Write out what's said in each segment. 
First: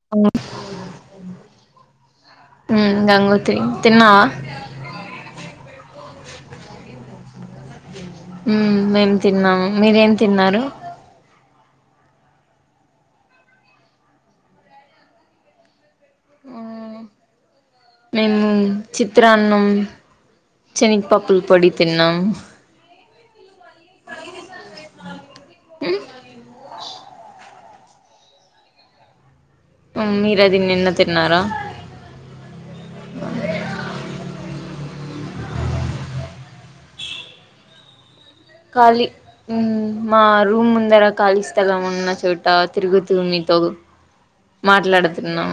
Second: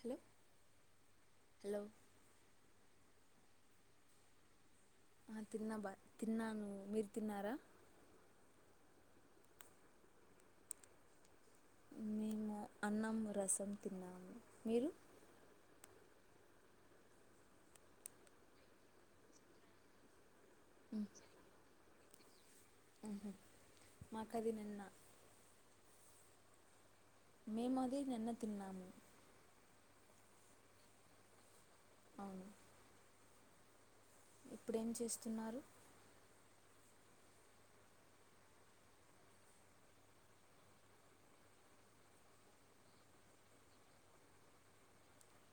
Hello ఉమ్ hello Gangotri తిన్నావా ఆ తిన్నా బా తిన్నా నువ్వు మీరు తిన్నారా మేం తిన్నాము మీరేం తిన్నారు మేము అన్నం రసం తిన్నాము మీరు మేము చిత్రాన్నం శనగపప్పులు పొడి తిన్నాము మా అక్కది నిన్నా మ్ మేము అది నిన్న తిన్నాము మీరు అది నిన్న తిన్నారా అవును [inaudible] ఇప్పుడు ఎంచేస్తున్నారు ఖాళీ మా రూమ్ ముందర ఖాళీ స్థలం ఉన్న చోట తిరుగు తుమి తగు మాట్లాడుతున్నాం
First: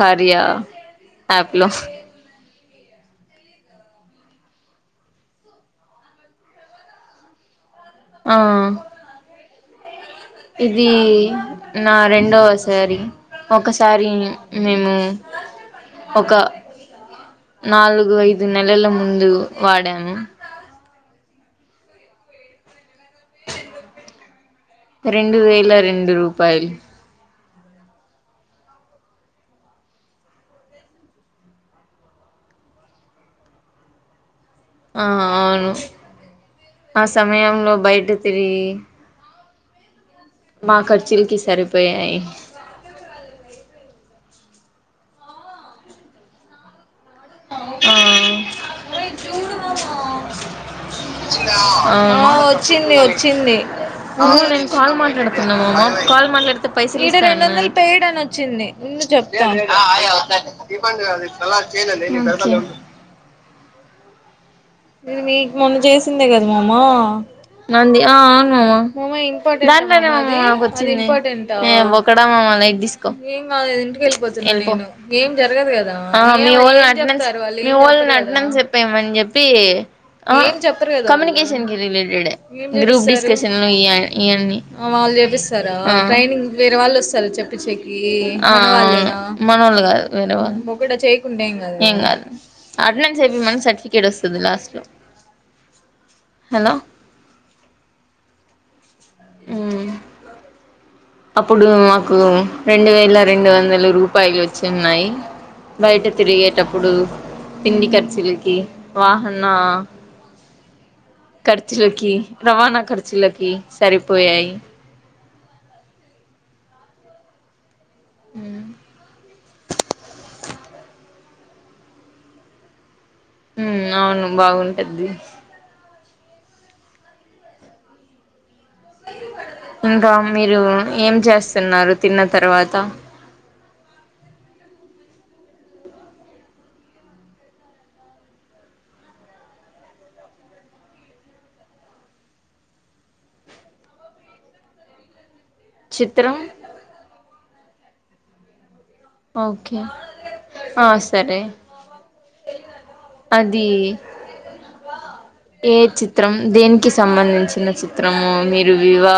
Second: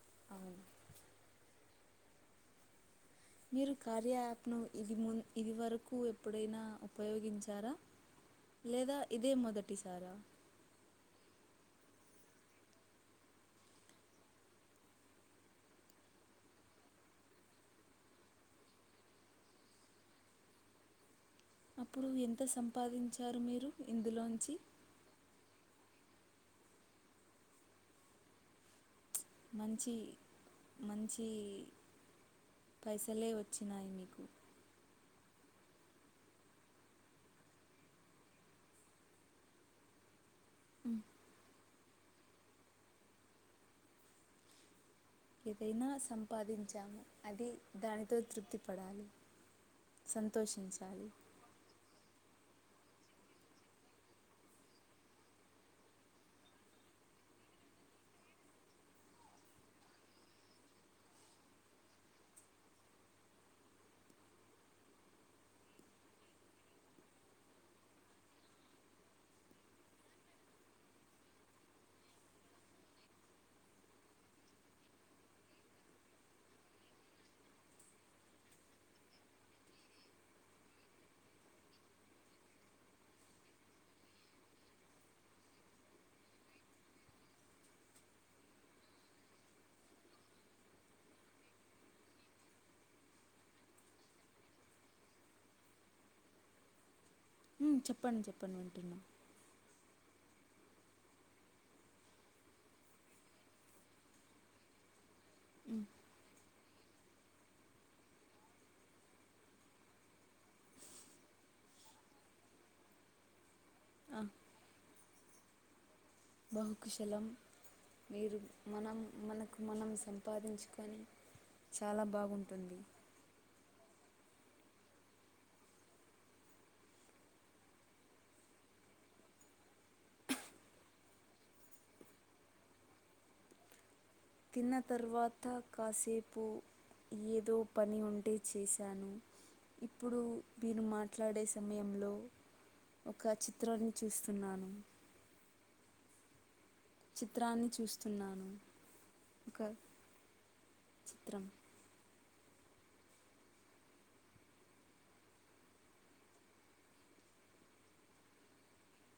కార్య అవును యాప్ లో మీరు కార్య యాప్ ను ఇది ము ఇది వరకు ఎప్పుడైనా ఉపయోగించారా ఆ లేదా ఇదే మొదటిసారా ఇది నా రెండోసారి ఒకసారి మేము ఒక నాలుగు ఐదు నెలల ముందు వాడాము అప్పుడు ఎంత సంపాదించారు మీరు ఇందులోంచి రెండు వేల రెండు రూపాయలు మంచి మంచి పైసలే వచ్చినాయి మీకు ఆ అవును ఆ సమయంలో బయట తిరిగి మా ఖర్చుల్కి సరిపోయాయి ఏదైనా సంపాదించాము అది ఆ దానితో తృప్తి పడాలి. సంతోషించాలి. ఆ వచ్చింది వచ్చింది ఈడ రెండు వందలు పెయిడ్ అని వచ్చింది చెప్తా ఓకే నీకు మొన్న చేసిందే గదా మామ అ అవునూ మామ దాంట్లో నే మామ నాకొచ్చింది ఎ బొక్కడా మామ ఏం గాదు గదా ఇంటికెళ్ళిపోతునా నేను ఏం జరగదు గదా [unintelligible] ఈ వొళ్ళు నడ్నం చెప్పేయ మని చెప్పి కమ్యనికషన్ రిలేటెడె ఈ గ్రూప్ డిస్కన్ ఇయాన్ని ట్రైనింగ్ వేరే వాళ్ళు వస్తారా చెప్పిచ్చేకి మనవాళ్లేనా ఏం గాదు అటెండెన్స్ ఏపిమను సర్టీ ఏడుస్తుంది లాస్ట్ లో మ్ చెప్పండి చెప్పండి వింటున్నా మ్మ్ అప్పుడు మాకు రెండు వేల రెండు వందల రూపాయలు వచ్చి ఉన్నాయి. మ్మ్, బయట తిరిగేటప్పుడు తిండి ఖర్చులకి వాహన ఖర్చులకి రవాణా ఖర్చులకి ఆ, సరిపోయాయి బహుకుశలం మీరు మనం మనకు మనం సంపాదించుకు పని చాలా బాగుంటుంది మ్ అవును బాగుంటుంది. ఇంకా మీరు ఏం చేస్తున్నారు తిన్న తర్వాత తిన్న తర్వాత కాసేపు ఏదో పని ఉంటే చేశాను ఇప్పుడు మీరు మాట్లాడే సమయంలో ఒక చిత్రాన్ని చూస్తున్నాను చిత్రం చిత్రాన్ని చూస్తున్నాను ఒక ఓకే ఆ సరే చిత్రం అది ఏ చిత్రం దేనికి సంబంధించిన చిత్రము మీరు వివా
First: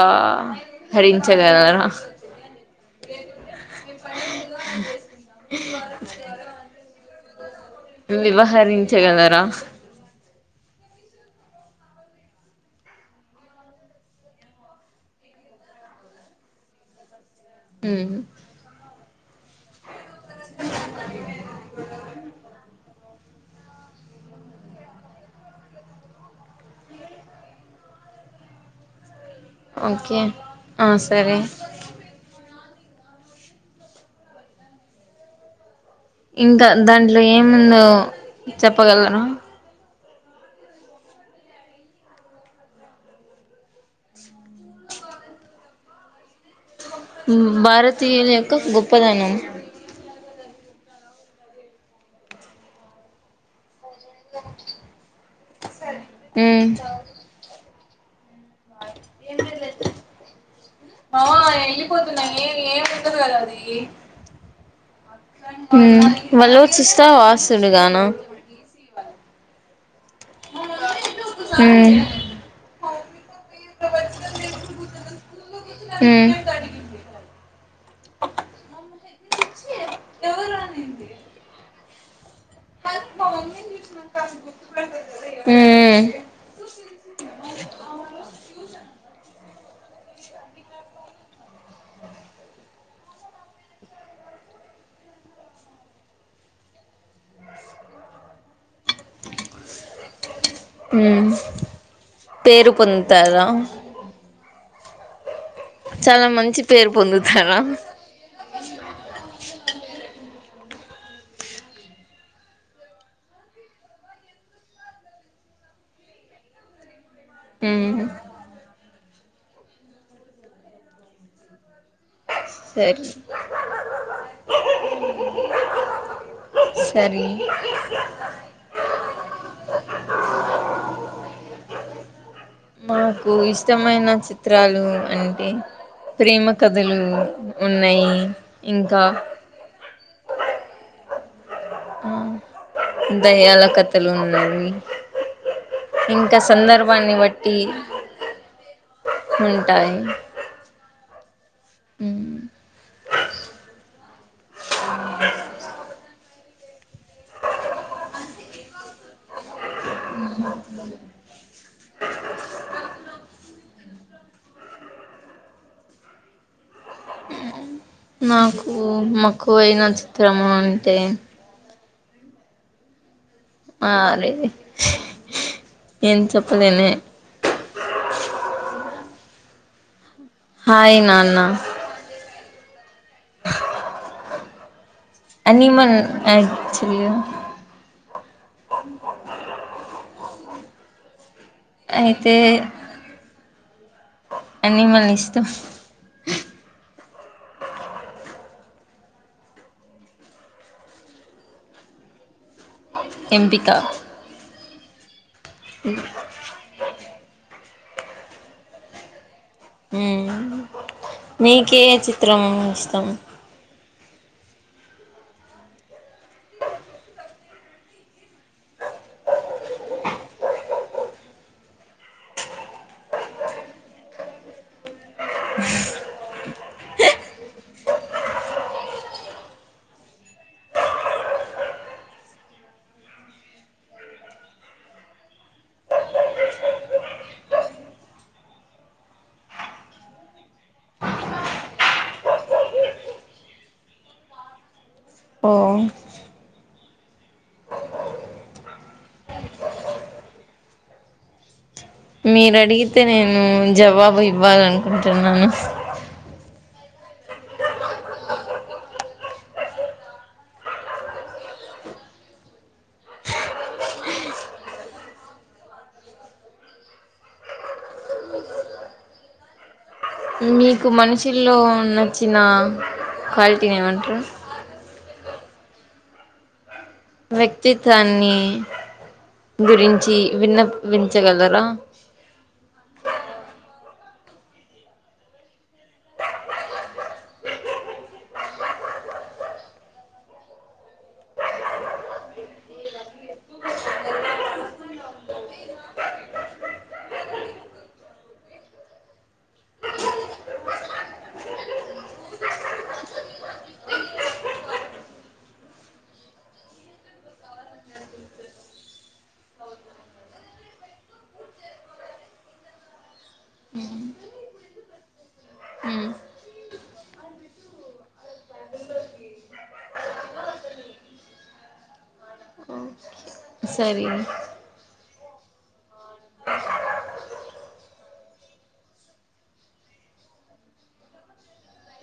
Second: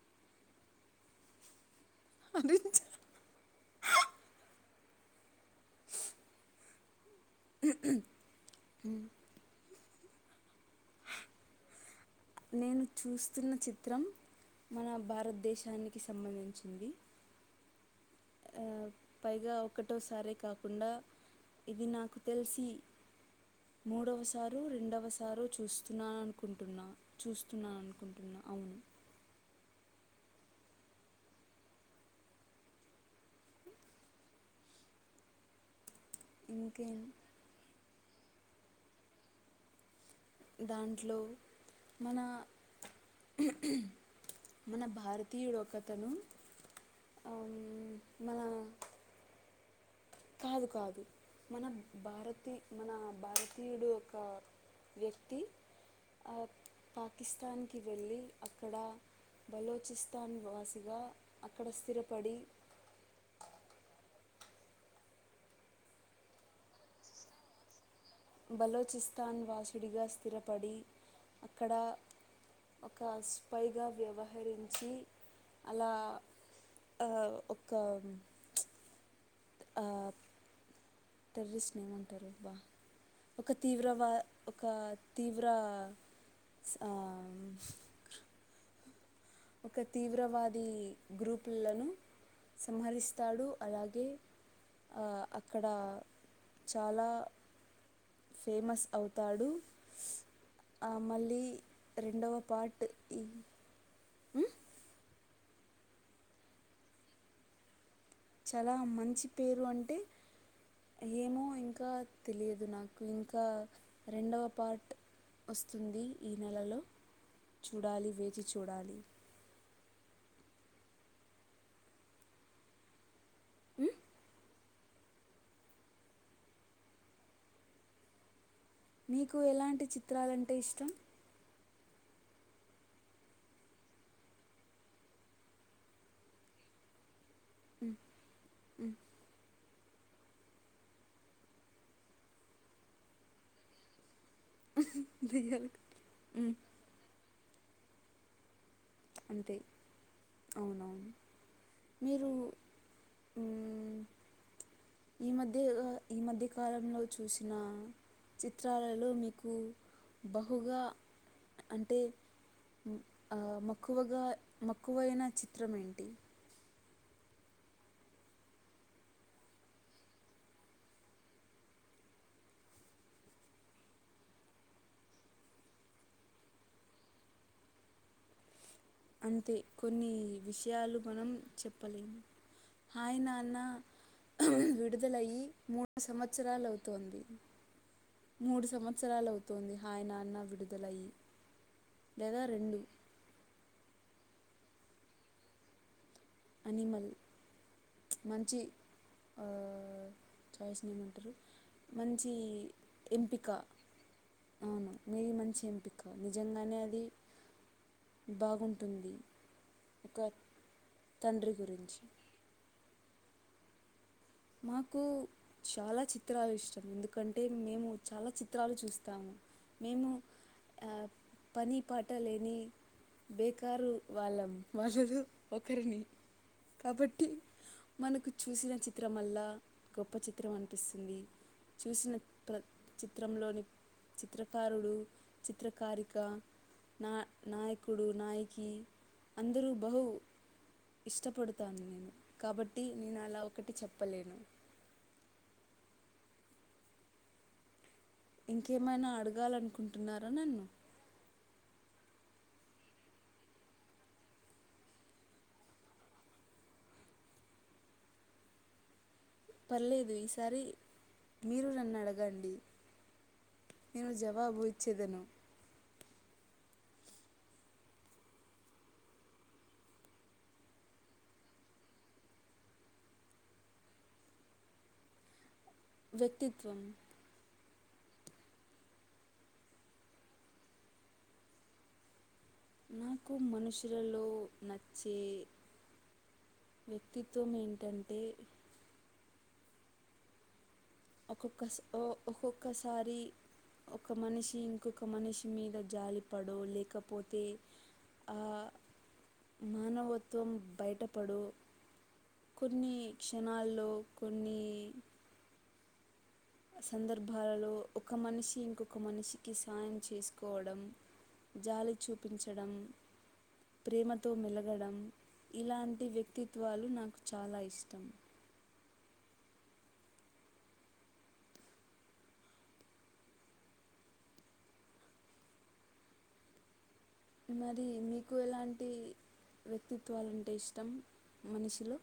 హరించ [unintelligible] హరించ వివహరించగలరా నేను చూస్తున్న చిత్రం మన భారతదేశానికి సంబంధించింది మ్ పైగా ఒకటోసారే కాకుండా ఇది నాకు తెల్సి మూడవసారొ రెండవసారొ చూస్తున్నానునుకుంటున్నా చూస్తున్నానునుకుంటున్నాను అవును ఓకే ఆ సరే ఇంక ఇంకే దాంట్లో ఏముందో చెప్పగలను దాంట్లో మనా మన భారతీయుడు ఒకతను మ్ భారతీయుల మన యొక్క గొప్పదనం కాదు కాదు మన భారతీ మన భారతీయుడు క వ్యక్తి అ ఉమ్ పాకిస్తాన్కి వెళ్ళి అక్కడా అ అక్కడ స్థిరపడి ఎళ్ళిపోతున్నానే ఏమ్ ఉండదు గదా అది మ్ వాళ్ళూ సిస్తా వాసుడుగానా బలోచిస్తాన్ వాసుడిగా స్థిరపడి మ్ అక్కడ ఒక స్పైగా వ్యవహరించి అలా ఉమ్ ఆ ఒకా ఆ టెర్రరిస్ట్ నేమంటరు అబ్బా ఒక తీవ్ర వా ఒకా తీవ్రా ఉమ్ స్ ఆ ఒక తీవ్రవాదీ గ్రూపుల్లనూ సంహరిస్తాడు అలాగే ఆ అక్కడా చాలా ఫేమస్ అవుతాడూ ఆ ఉమ్ మళ్ళీ రెండవ పేరు పాట్ ఈ పొందుతారా చాలా మంచి పేర్ పొంధుతారా చాలా మంచి పేరు అంటే ఏమో ఇంకా తెలీద్ నాకు ఇంకా రెండవ పార్ట్ ఒస్తుంది ఈ నెలలో ఉమ్ చూడాలి వేచి చూడాలి సరె మ్ సరీ మీకు ఎలాంటి చిత్రాలంటె ఇష్టం మాకూ ఇష్టమైన చిత్రాలు అంటే ప్రేమ కథలూ ఉన్నయ్ ఇంకా ఆ దయ్యాల కథలూ దెయ్యాలు ఇంక మ్, సందర్భాన్ని బట్టీ ఉంటాయి ఔనా మీరూ మ్ ఈ మధ్య ఎదొ మధ్య కాలంలో చూసినా చిత్రాలలో మీకూ బహుగా అంటే మ్ ఆ మ అక్కువగా మక్కువైన చిత్రం ఏంటి మ్ నాకు మక్కువైన చిత్రము అంటే ఆ అరే ఏం చెప్పలేనే [inaudible] అంతే కొన్నీ విషయాలు హాయ్ మనం నాన్న చెప్పలేము హయ్ నాన్న విడు దలయ్యి అనిమల్ మూడ్ సంవత్సరాల్ యాక్చువల్గా అవ్తోంది మూడు సంవత్సరాలవుతోంది హాయ్ నాన్న విడుదలయ్యి. అయితే లేదా రెండు. అన్నీ మన ఇష్టం. అనిమల్ మంచి ఆ చాయిస్నేమంటరు మంచి ఎంపిక ఎంపికా అవును మీ మంచి ఎంపిక నిజంగానే అది బాగుంటుంది. ఒక హ్మ్ తండ్రి నీకే గురించి చిత్రం ఇష్టం. మాకు చాలా చిత్రాలు ఇష్టం. ఎందుకంటే మేము చాలా చిత్రాలు చూస్తాము. మేము ఆ పనీ పాట లేని బేకారు వాళ్ళం, వాళ్ళలో ఒకరిని. కాబట్టి మనకు చూసిన చి త్రం మళ్ళా గొప్ప చిత్రం అనిపిస్తుంది. చూసిన ప్ర చిత్రంలోని చిత్రకారుడు, చిత్రకారిక నా నాయకుడు నాయకి అందరూ బహు ఇష్టపడతాను నేను, కాబట్టి నేను అలా ఒక్కటి చెప్పలేను. ఓ ఇంకేమైనా అడగాలనుకుంటున్నారా నన్ను. మీరు అడిగితే నేను జవాబు ఇవ్వాలనుకుంటున్నాను. పర్లేదు ఈసారి మీరు నన్ను అడగండి. నేను జవాబు ఇచ్చేదను. మీకు మనుషుల్లో నచ్చిన క్వాలిటీని ఏమంటరు. వ్యక్తిత్వం. వ్యక్తిత్వాన్ని గురించి విన్న వించగలరా. నాకు మనుషులలో నచ్చే వ్యక్తిత్వం ఏంటంటే ఒక్కొక్కస ఒ ఒక్కొక్కసారి ఒక మనిషి ఇంకొక మనిషి మీద జాలి పడో లేకపోతే ఆ మానవత్వం బయటపడో కొన్ని క్షణాల్లో కొన్ని సందర్భాలలో ఒక మనిషి ఇంకొక మనిషికి సాయం చేసుకోవడం జాలి చూపించడం, ప్రేమతో మెలగడం ఇలాంటి మ్మ్ వ్యక్తిత్వాలు నాకు చాలా ఇష్టం. సరే మరి మీకు ఎలాంటి వ్యక్తిత్వాలుంటే ఇష్టం మనిషిలో.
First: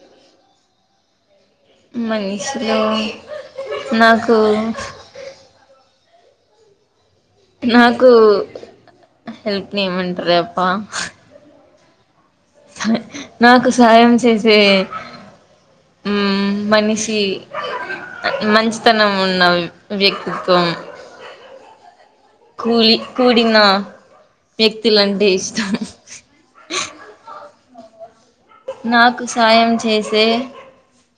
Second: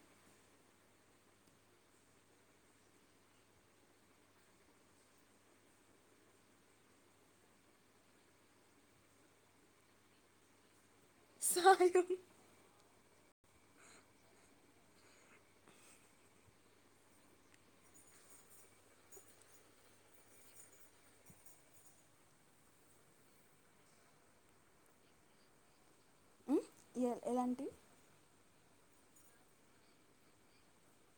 మనిషిలో నాకు నాకు హెల్ప్ నేమంటరే అబ్బా సాయం నాకు సాయం చేసే హ్ మనిషి మంచితనం ఉన్న వ్యక్తిత్వం కూలి కూడిన వ్యక్తులంటే ఇష్టం. ఉమ్, ఎ ఎలాంటివి? నాకు సాయం చేసే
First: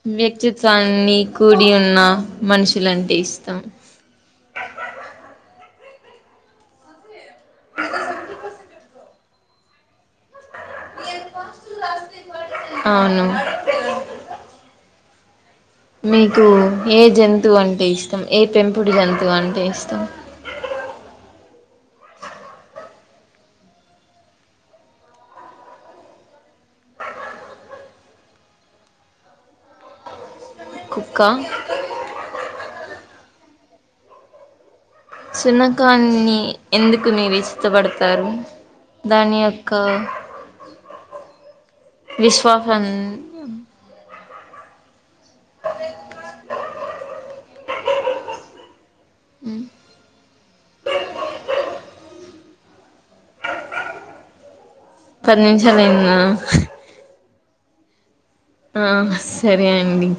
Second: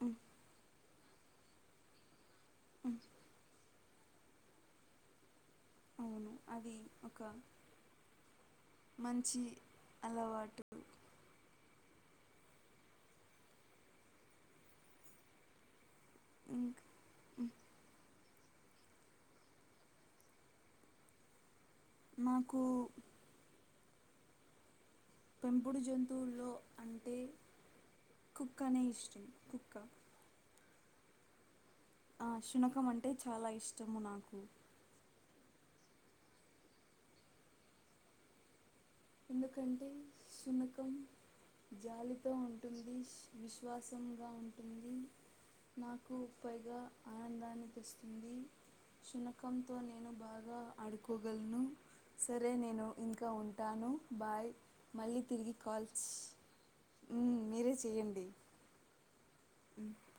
ఉమ్, వ్యక్తిత్వాన్ని కూడిఉన్నా ఉమ్, మనుషులంటే ఇస్తం. అవును అది ఒక [inaudible] మంచి అలవాటు అవును మీకు ఇంక్ ఏ జంతువు అంటే ఇష్టం ఏ పెంపుడు జంతువు అంటే ఇష్టం మాకు పెంపుడు జంతువుల్లో అంటే కుక్కనే ఇష్టం కుక్క కుక్క ఆ శునకం అంటే చాలా ఇష్టము నాకు సునకాన్ని ఎందుకు మీరు ఇష్టపడతారు. దాని యొక్క ఎందుకంటే సునకం జాలితో విశ్వాసం ఉంటుంది, విశ్వాసంగా ఉంటుంది నాకు పైగా ఆనందాన్ని తెస్తుంది. శునకంతో నేను బాగా ఆడుకోగలను సరే నేను ఇంకా టాను బాయ్ మళ్ళీ పది తిరిగి నిమిషాలు కాల్స్ అయిందా మీరే చేయండి. ఆ సరే అండి